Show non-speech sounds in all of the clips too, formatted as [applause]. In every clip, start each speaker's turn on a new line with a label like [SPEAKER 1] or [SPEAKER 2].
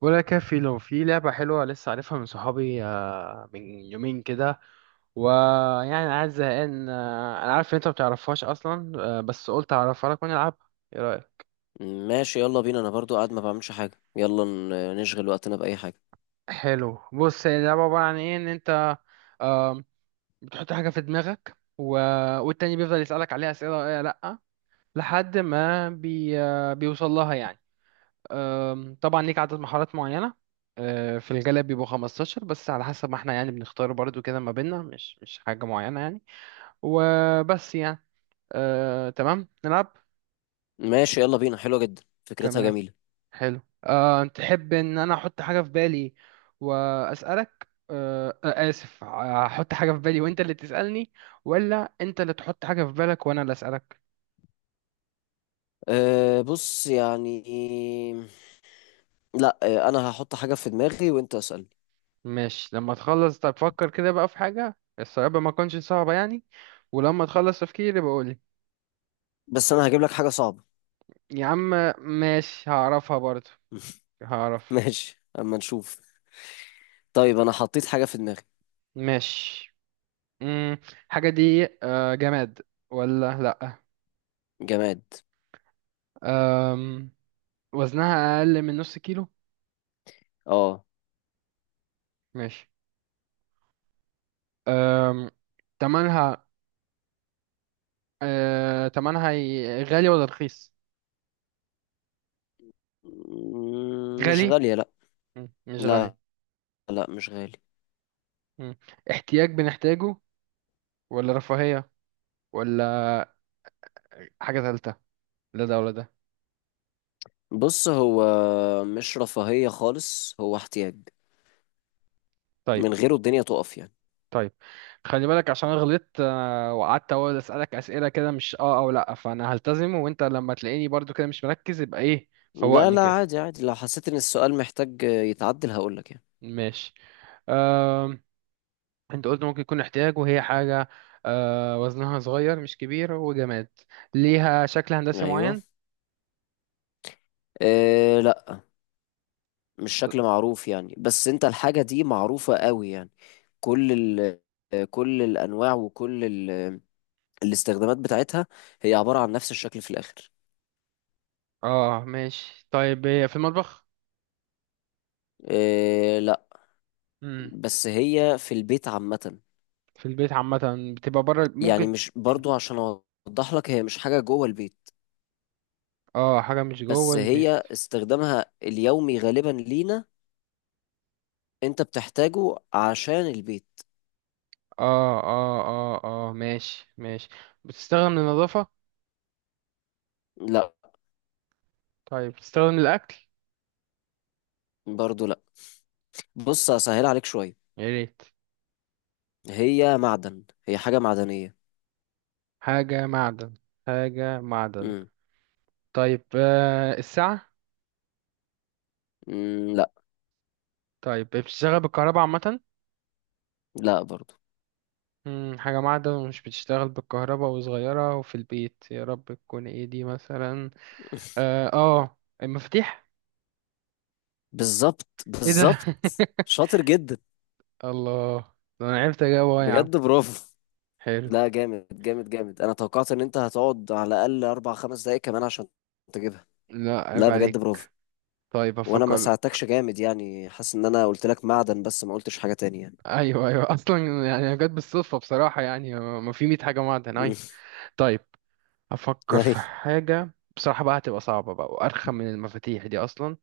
[SPEAKER 1] ولا كافي لو في لعبة حلوة لسه عارفها من صحابي، من يومين كده. ويعني عايز زهقان، انا عارف ان انت ما بتعرفهاش اصلا. بس قلت اعرفها لك ونلعبها. ايه رأيك؟
[SPEAKER 2] ماشي، يلا بينا. انا برضو قاعد ما بعملش حاجة. يلا نشغل وقتنا بأي حاجة.
[SPEAKER 1] حلو. بص، هي اللعبة عبارة عن ايه؟ ان انت آم، بتحط حاجة في دماغك. والتاني بيفضل يسألك عليها أسئلة: ايه، لأ. لحد ما بي... آه، بيوصل لها يعني. طبعا ليك عدد محاولات معينة. في الغالب بيبقوا 15، بس على حسب ما احنا يعني بنختار برضو كده ما بيننا، مش حاجة معينة يعني. وبس يعني. تمام نلعب.
[SPEAKER 2] ماشي يلا بينا، حلوة جدا، فكرتها
[SPEAKER 1] تمام.
[SPEAKER 2] جميلة.
[SPEAKER 1] حلو. تحب ان انا احط حاجة في بالي واسألك، أه، أه، اسف، احط حاجة في بالي وانت اللي تسألني، ولا انت اللي تحط حاجة في بالك وانا اللي اسألك؟
[SPEAKER 2] أه، بص يعني. لا. أه، انا هحط حاجة في دماغي وانت اسألني،
[SPEAKER 1] ماشي لما تخلص. طب فكر كده بقى في حاجة، الصعوبة ما تكونش صعبة يعني. ولما تخلص تفكيري بقول.
[SPEAKER 2] بس انا هجيب لك حاجة صعبة.
[SPEAKER 1] يا عم. ماشي هعرفها برضو.
[SPEAKER 2] [laughs]
[SPEAKER 1] هعرف.
[SPEAKER 2] ماشي، اما نشوف. طيب، انا حطيت حاجة في دماغي.
[SPEAKER 1] ماشي. مم. حاجة دي جماد ولا لأ؟
[SPEAKER 2] جماد.
[SPEAKER 1] أم، وزنها أقل من نص كيلو؟
[SPEAKER 2] اه،
[SPEAKER 1] ماشي. أم، تمنها. تمنها غالي ولا رخيص؟
[SPEAKER 2] مش
[SPEAKER 1] غالي؟
[SPEAKER 2] غالية، لا.
[SPEAKER 1] مش غالي.
[SPEAKER 2] لا، لا مش غالي.
[SPEAKER 1] مم. احتياج بنحتاجه ولا رفاهية، ولا حاجة تالتة، لا ده ولا ده؟
[SPEAKER 2] بص، هو مش رفاهية خالص، هو احتياج.
[SPEAKER 1] طيب.
[SPEAKER 2] من غيره الدنيا تقف يعني.
[SPEAKER 1] طيب. خلي بالك عشان أنا غلطت، وقعدت اقول اسالك اسئله كده مش اه او لا، فانا هلتزم. وانت لما تلاقيني برضو كده مش مركز يبقى ايه،
[SPEAKER 2] لا
[SPEAKER 1] فوقني
[SPEAKER 2] لا،
[SPEAKER 1] كده.
[SPEAKER 2] عادي عادي، لو حسيت ان السؤال محتاج يتعدل هقولك يعني.
[SPEAKER 1] ماشي. آم، انت قلت ممكن يكون احتياج وهي حاجه، وزنها صغير مش كبير وجماد. ليها شكل هندسي
[SPEAKER 2] ايوه.
[SPEAKER 1] معين؟
[SPEAKER 2] إيه لا. مش شكل معروف يعني، بس انت الحاجة دي معروفة قوي يعني. كل ال كل الانواع، وكل الاستخدامات بتاعتها. هي عبارة عن نفس الشكل في الاخر.
[SPEAKER 1] اه ماشي. طيب، هي في المطبخ؟
[SPEAKER 2] إيه لا.
[SPEAKER 1] امم.
[SPEAKER 2] بس هي في البيت عامة.
[SPEAKER 1] في البيت عامه، بتبقى بره
[SPEAKER 2] يعني
[SPEAKER 1] ممكن؟
[SPEAKER 2] مش،
[SPEAKER 1] مم.
[SPEAKER 2] برضو عشان اوضح لك، هي مش حاجة جوه البيت.
[SPEAKER 1] اه، حاجه مش جوه
[SPEAKER 2] بس
[SPEAKER 1] البيت.
[SPEAKER 2] هي استخدامها اليومي غالبا لينا. انت بتحتاجه عشان البيت.
[SPEAKER 1] اه، اه، اه. اه ماشي ماشي. بتستخدم للنظافه؟
[SPEAKER 2] لا.
[SPEAKER 1] طيب تستخدم الأكل؟
[SPEAKER 2] برضو لا. بص، هسهل عليك شوية.
[SPEAKER 1] يا ريت.
[SPEAKER 2] هي معدن، هي حاجة معدنية.
[SPEAKER 1] حاجة معدن؟ حاجة معدن.
[SPEAKER 2] مم.
[SPEAKER 1] طيب، الساعة؟
[SPEAKER 2] مم. لا.
[SPEAKER 1] طيب، بتشتغل بالكهرباء عامة؟
[SPEAKER 2] لا برضو.
[SPEAKER 1] حاجة معدن ومش بتشتغل بالكهرباء وصغيرة وفي البيت، يا رب تكون ايه دي مثلا؟
[SPEAKER 2] [laughs]
[SPEAKER 1] اه، المفاتيح!
[SPEAKER 2] بالظبط
[SPEAKER 1] ايه ده!
[SPEAKER 2] بالظبط.
[SPEAKER 1] [laughs]
[SPEAKER 2] شاطر جدا.
[SPEAKER 1] الله! ده انا عرفت اجاوب أهو يا عم.
[SPEAKER 2] بجد برافو.
[SPEAKER 1] حلو.
[SPEAKER 2] لا، جامد جامد جامد. انا توقعت ان انت هتقعد على الاقل 4 5 دقايق كمان عشان تجيبها.
[SPEAKER 1] لا،
[SPEAKER 2] لا،
[SPEAKER 1] عيب
[SPEAKER 2] بجد
[SPEAKER 1] عليك.
[SPEAKER 2] برافو.
[SPEAKER 1] طيب
[SPEAKER 2] وانا ما
[SPEAKER 1] افكر.
[SPEAKER 2] ساعدتكش جامد يعني، حاسس ان انا قلت لك معدن بس ما قلتش حاجة تانية يعني.
[SPEAKER 1] ايوه، ايوه. [laughs] اصلا. يعني أنا جت بالصدفة بصراحة، يعني ما في 100 حاجة معدن
[SPEAKER 2] مم.
[SPEAKER 1] اي. طيب.
[SPEAKER 2] [laughs]
[SPEAKER 1] افكر في
[SPEAKER 2] أيوة.
[SPEAKER 1] حاجه بصراحه بقى، هتبقى صعبه بقى وارخم من المفاتيح دي اصلا.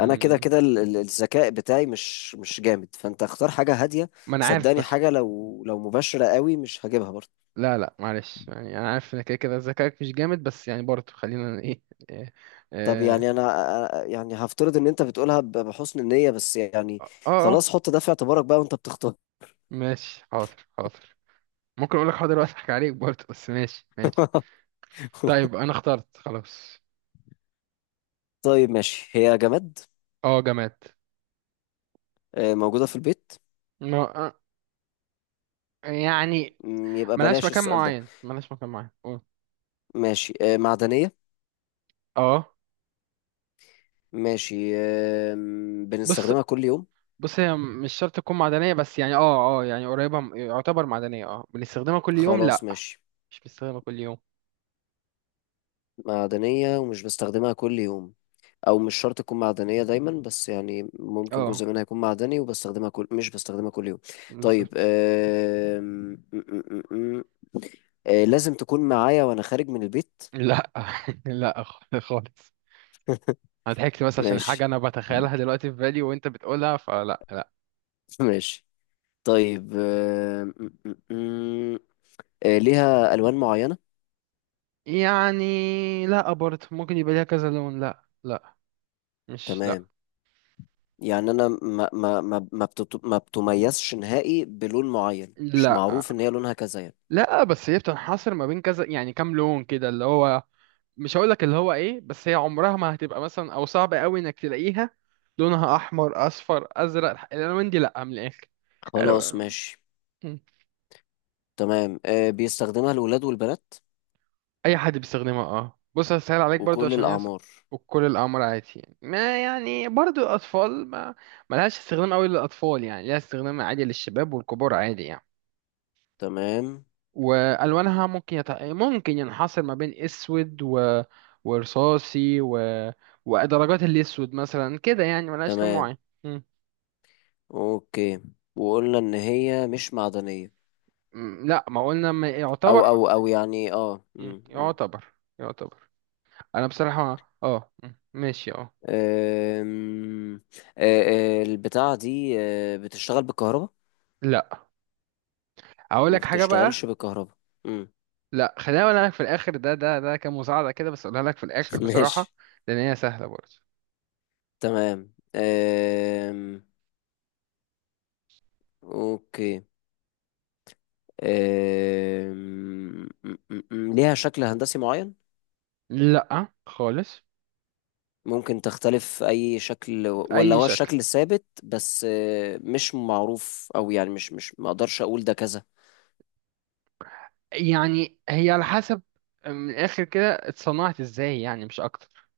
[SPEAKER 2] انا كده كده الذكاء بتاعي مش جامد، فانت اختار حاجة هادية.
[SPEAKER 1] ما انا عارف
[SPEAKER 2] صدقني،
[SPEAKER 1] بس.
[SPEAKER 2] حاجة لو مباشرة قوي مش هجيبها برضو.
[SPEAKER 1] لا، لا، معلش يعني انا عارف ان كده كده ذكائك مش جامد، بس يعني برضه خلينا ايه، إيه،
[SPEAKER 2] طب
[SPEAKER 1] اه،
[SPEAKER 2] يعني انا، يعني هفترض ان انت بتقولها بحسن النية بس يعني.
[SPEAKER 1] اه،
[SPEAKER 2] خلاص، حط ده في اعتبارك بقى وانت بتختار.
[SPEAKER 1] ماشي حاضر حاضر. ممكن اقول لك حاضر واضحك عليك برضه، بس ماشي ماشي.
[SPEAKER 2] [laughs]
[SPEAKER 1] طيب انا اخترت خلاص.
[SPEAKER 2] طيب ماشي، هي جماد.
[SPEAKER 1] اه، جماد.
[SPEAKER 2] موجودة في البيت.
[SPEAKER 1] ما آه، يعني،
[SPEAKER 2] يبقى
[SPEAKER 1] ملهاش
[SPEAKER 2] بلاش
[SPEAKER 1] مكان
[SPEAKER 2] السؤال ده.
[SPEAKER 1] معين، ملهاش مكان معين. قول.
[SPEAKER 2] ماشي، معدنية.
[SPEAKER 1] اه.
[SPEAKER 2] ماشي،
[SPEAKER 1] بص،
[SPEAKER 2] بنستخدمها كل يوم.
[SPEAKER 1] بص، هي مش شرط تكون معدنية، بس يعني يعني قريبة، يعتبر معدنية. اه، بنستخدمها كل يوم؟
[SPEAKER 2] خلاص
[SPEAKER 1] لا،
[SPEAKER 2] ماشي.
[SPEAKER 1] مش بنستخدمها كل يوم.
[SPEAKER 2] معدنية ومش بستخدمها كل يوم. او مش شرط تكون معدنية دايما، بس يعني ممكن جزء
[SPEAKER 1] اه،
[SPEAKER 2] منها يكون معدني، وبستخدمها كل مش بستخدمها كل يوم. طيب
[SPEAKER 1] بالظبط.
[SPEAKER 2] لازم تكون معايا وانا خارج من البيت.
[SPEAKER 1] لا [laughs] لا خالص. انا ضحكت بس عشان حاجة
[SPEAKER 2] ماشي.
[SPEAKER 1] انا بتخيلها دلوقتي في بالي وانت بتقولها، فلا، لا.
[SPEAKER 2] [laughs] ماشي. طيب، م- ليها الوان معينه.
[SPEAKER 1] يعني لا، برضه ممكن يبقى ليها كذا لون. لا، لا. مش لا.
[SPEAKER 2] تمام. يعني انا ما بتميزش نهائي بلون معين، مش
[SPEAKER 1] لا،
[SPEAKER 2] معروف ان هي لونها كذا يعني.
[SPEAKER 1] لا، بس هي بتنحصر ما بين كذا يعني كام لون كده، اللي هو مش هقولك اللي هو ايه، بس هي عمرها ما هتبقى مثلا، او صعب قوي انك تلاقيها لونها احمر، اصفر، ازرق، الالوان دي لا، من الاخر.
[SPEAKER 2] خلاص
[SPEAKER 1] الو-
[SPEAKER 2] ماشي.
[SPEAKER 1] م.
[SPEAKER 2] تمام، بيستخدمها الولاد والبنات
[SPEAKER 1] اي حد بيستخدمها. اه، بص هسهل عليك برضو
[SPEAKER 2] وكل
[SPEAKER 1] عشان هي
[SPEAKER 2] الاعمار.
[SPEAKER 1] وكل الامر عادي يعني. ما يعني برضو الاطفال، ما ملهاش استخدام قوي للاطفال، يعني ليها استخدام عادي للشباب والكبار عادي يعني.
[SPEAKER 2] تمام
[SPEAKER 1] والوانها ممكن ممكن ينحصر ما بين اسود، ورصاصي، ودرجات الاسود مثلا كده، يعني ملهاش لون
[SPEAKER 2] تمام.
[SPEAKER 1] معين.
[SPEAKER 2] اوكي. وقلنا ان هي مش معدنيه.
[SPEAKER 1] لا ما قلنا،
[SPEAKER 2] او
[SPEAKER 1] يعتبر
[SPEAKER 2] او او يعني اه م- م.
[SPEAKER 1] يعتبر. يعتبر. انا بصراحة ماشي
[SPEAKER 2] أم، أه، أه، البتاعة دي بتشتغل بالكهرباء.
[SPEAKER 1] لا اقول
[SPEAKER 2] ما
[SPEAKER 1] لك حاجة بقى.
[SPEAKER 2] بتشتغلش بالكهرباء. مم.
[SPEAKER 1] لا، خليها اقولها لك في الاخر، ده كمساعدة كده، بس اقولها لك في الاخر
[SPEAKER 2] [laughs]
[SPEAKER 1] بصراحة.
[SPEAKER 2] ماشي.
[SPEAKER 1] لان هي سهلة برضه.
[SPEAKER 2] تمام. اوكي. أم، م- م- م- ليها شكل هندسي معين.
[SPEAKER 1] لا خالص.
[SPEAKER 2] ممكن تختلف اي شكل ولا
[SPEAKER 1] بأي
[SPEAKER 2] هو
[SPEAKER 1] شكل.
[SPEAKER 2] الشكل الثابت، بس مش معروف، او يعني مش مش ما اقدرش اقول ده كذا.
[SPEAKER 1] يعني هي على حسب، من الاخر كده اتصنعت ازاي يعني، مش اكتر.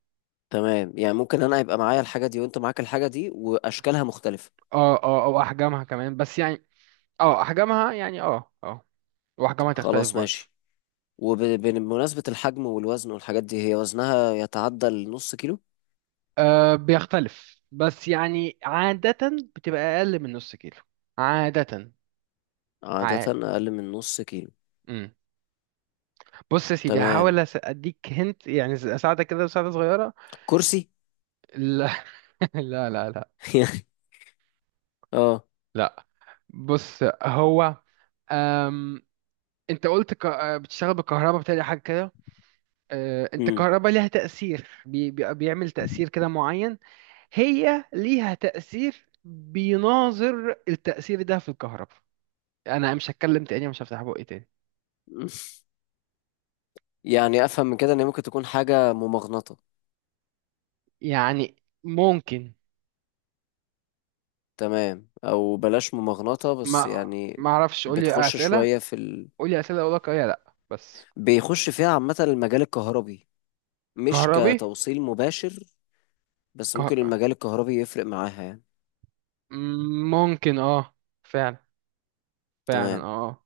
[SPEAKER 2] تمام، يعني ممكن انا يبقى معايا الحاجة دي وانت معاك الحاجة دي واشكالها مختلفة.
[SPEAKER 1] اه، اه، او احجامها كمان، بس يعني. اه، احجامها يعني، اه، اه. واحجامها تختلف
[SPEAKER 2] خلاص
[SPEAKER 1] برضه.
[SPEAKER 2] ماشي. وبمناسبة الحجم والوزن والحاجات دي، هي وزنها يتعدى النص كيلو؟
[SPEAKER 1] أه، بيختلف، بس يعني عادة بتبقى أقل من نص كيلو. عادة.
[SPEAKER 2] عادة
[SPEAKER 1] ع...
[SPEAKER 2] أقل من نص كيلو.
[SPEAKER 1] مم. بص يا سيدي،
[SPEAKER 2] تمام.
[SPEAKER 1] هحاول أديك هنت، يعني أساعدك كده مساعدة صغيرة.
[SPEAKER 2] كرسي.
[SPEAKER 1] لا [laughs] لا، لا، لا.
[SPEAKER 2] [laughs] اه.
[SPEAKER 1] لا. بص، هو أم... أنت قلت ك... آه، بتشتغل بالكهرباء بتاعي حاجة كده. أنت
[SPEAKER 2] امم.
[SPEAKER 1] الكهرباء ليها تأثير، بيعمل تأثير كده معين. هي ليها تأثير بيناظر التأثير ده في الكهرباء. أنا مش هتكلم تاني، مش هفتح بقي تاني.
[SPEAKER 2] يعني أفهم من كده إن هي ممكن تكون حاجة ممغنطة.
[SPEAKER 1] يعني ممكن.
[SPEAKER 2] تمام، أو بلاش ممغنطة بس
[SPEAKER 1] ما
[SPEAKER 2] يعني.
[SPEAKER 1] ما اعرفش، قولي
[SPEAKER 2] بتخش
[SPEAKER 1] اسئله.
[SPEAKER 2] شوية في ال...
[SPEAKER 1] قولي اسئله اقول لك اه يا لا بس.
[SPEAKER 2] بيخش فيها عامة المجال الكهربي، مش
[SPEAKER 1] كهربي.
[SPEAKER 2] كتوصيل مباشر، بس ممكن
[SPEAKER 1] كه...
[SPEAKER 2] المجال الكهربي يفرق معاها يعني.
[SPEAKER 1] ممكن اه. فعلا. فعلا اه
[SPEAKER 2] تمام.
[SPEAKER 1] آه.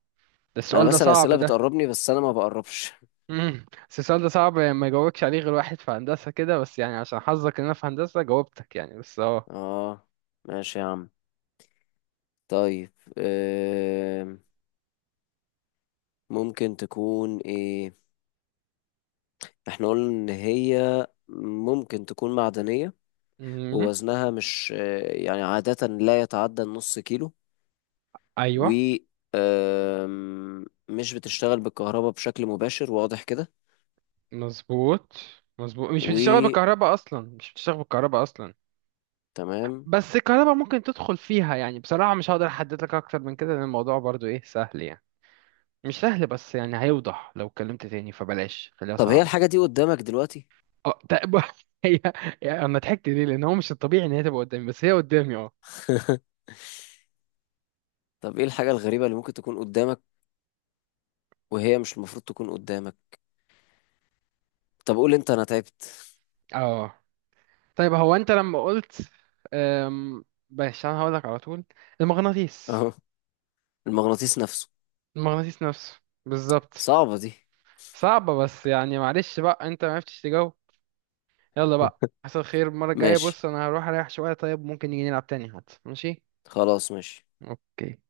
[SPEAKER 1] ده
[SPEAKER 2] أنا
[SPEAKER 1] السؤال ده
[SPEAKER 2] بسأل
[SPEAKER 1] صعب
[SPEAKER 2] أسئلة
[SPEAKER 1] ده.
[SPEAKER 2] بتقربني، بس أنا ما بقربش.
[SPEAKER 1] مم. بس السؤال ده صعب ما يجاوبكش عليه غير واحد في هندسه كده، بس يعني عشان حظك ان انا في هندسه جاوبتك يعني، بس اه.
[SPEAKER 2] اه. ماشي يا عم. طيب آم، ممكن تكون ايه؟ احنا قلنا ان هي ممكن تكون معدنية،
[SPEAKER 1] مم.
[SPEAKER 2] ووزنها مش، يعني عادة لا يتعدى النص كيلو. و
[SPEAKER 1] ايوه.
[SPEAKER 2] مش بتشتغل بالكهرباء بشكل مباشر واضح كده.
[SPEAKER 1] مظبوط. مظبوط، مش بتشتغل
[SPEAKER 2] و
[SPEAKER 1] بالكهرباء اصلا، مش بتشتغل بالكهرباء اصلا.
[SPEAKER 2] تمام.
[SPEAKER 1] بس الكهرباء ممكن تدخل فيها، يعني بصراحة مش هقدر احدد لك اكتر من كده، لان الموضوع برضو ايه سهل يعني. مش سهل، بس يعني هيوضح لو اتكلمت تاني، فبلاش خليها
[SPEAKER 2] طب هي
[SPEAKER 1] صعبة.
[SPEAKER 2] الحاجة دي قدامك دلوقتي؟
[SPEAKER 1] اه طيب [laughs] هي. يعني انا ضحكت ليه لان هو مش الطبيعي ان هي تبقى قدامي، بس هي قدامي اه.
[SPEAKER 2] [laughs] طب ايه الحاجة الغريبة اللي ممكن تكون قدامك وهي مش المفروض تكون قدامك؟ طب قول انت، انا تعبت.
[SPEAKER 1] اه طيب، هو انت لما قلت أم... بس انا هقولك على طول.
[SPEAKER 2] [laughs]
[SPEAKER 1] المغناطيس.
[SPEAKER 2] اهو. المغناطيس نفسه.
[SPEAKER 1] المغناطيس نفسه. بالظبط.
[SPEAKER 2] صعبة دي.
[SPEAKER 1] صعبة، بس يعني معلش بقى انت ما عرفتش تجاوب. يلا بقى، حصل خير. المرة الجاية
[SPEAKER 2] ماشي،
[SPEAKER 1] بص انا هروح اريح شوية، طيب ممكن نيجي نلعب تاني حتى، ماشي.
[SPEAKER 2] خلاص ماشي.
[SPEAKER 1] اوكي.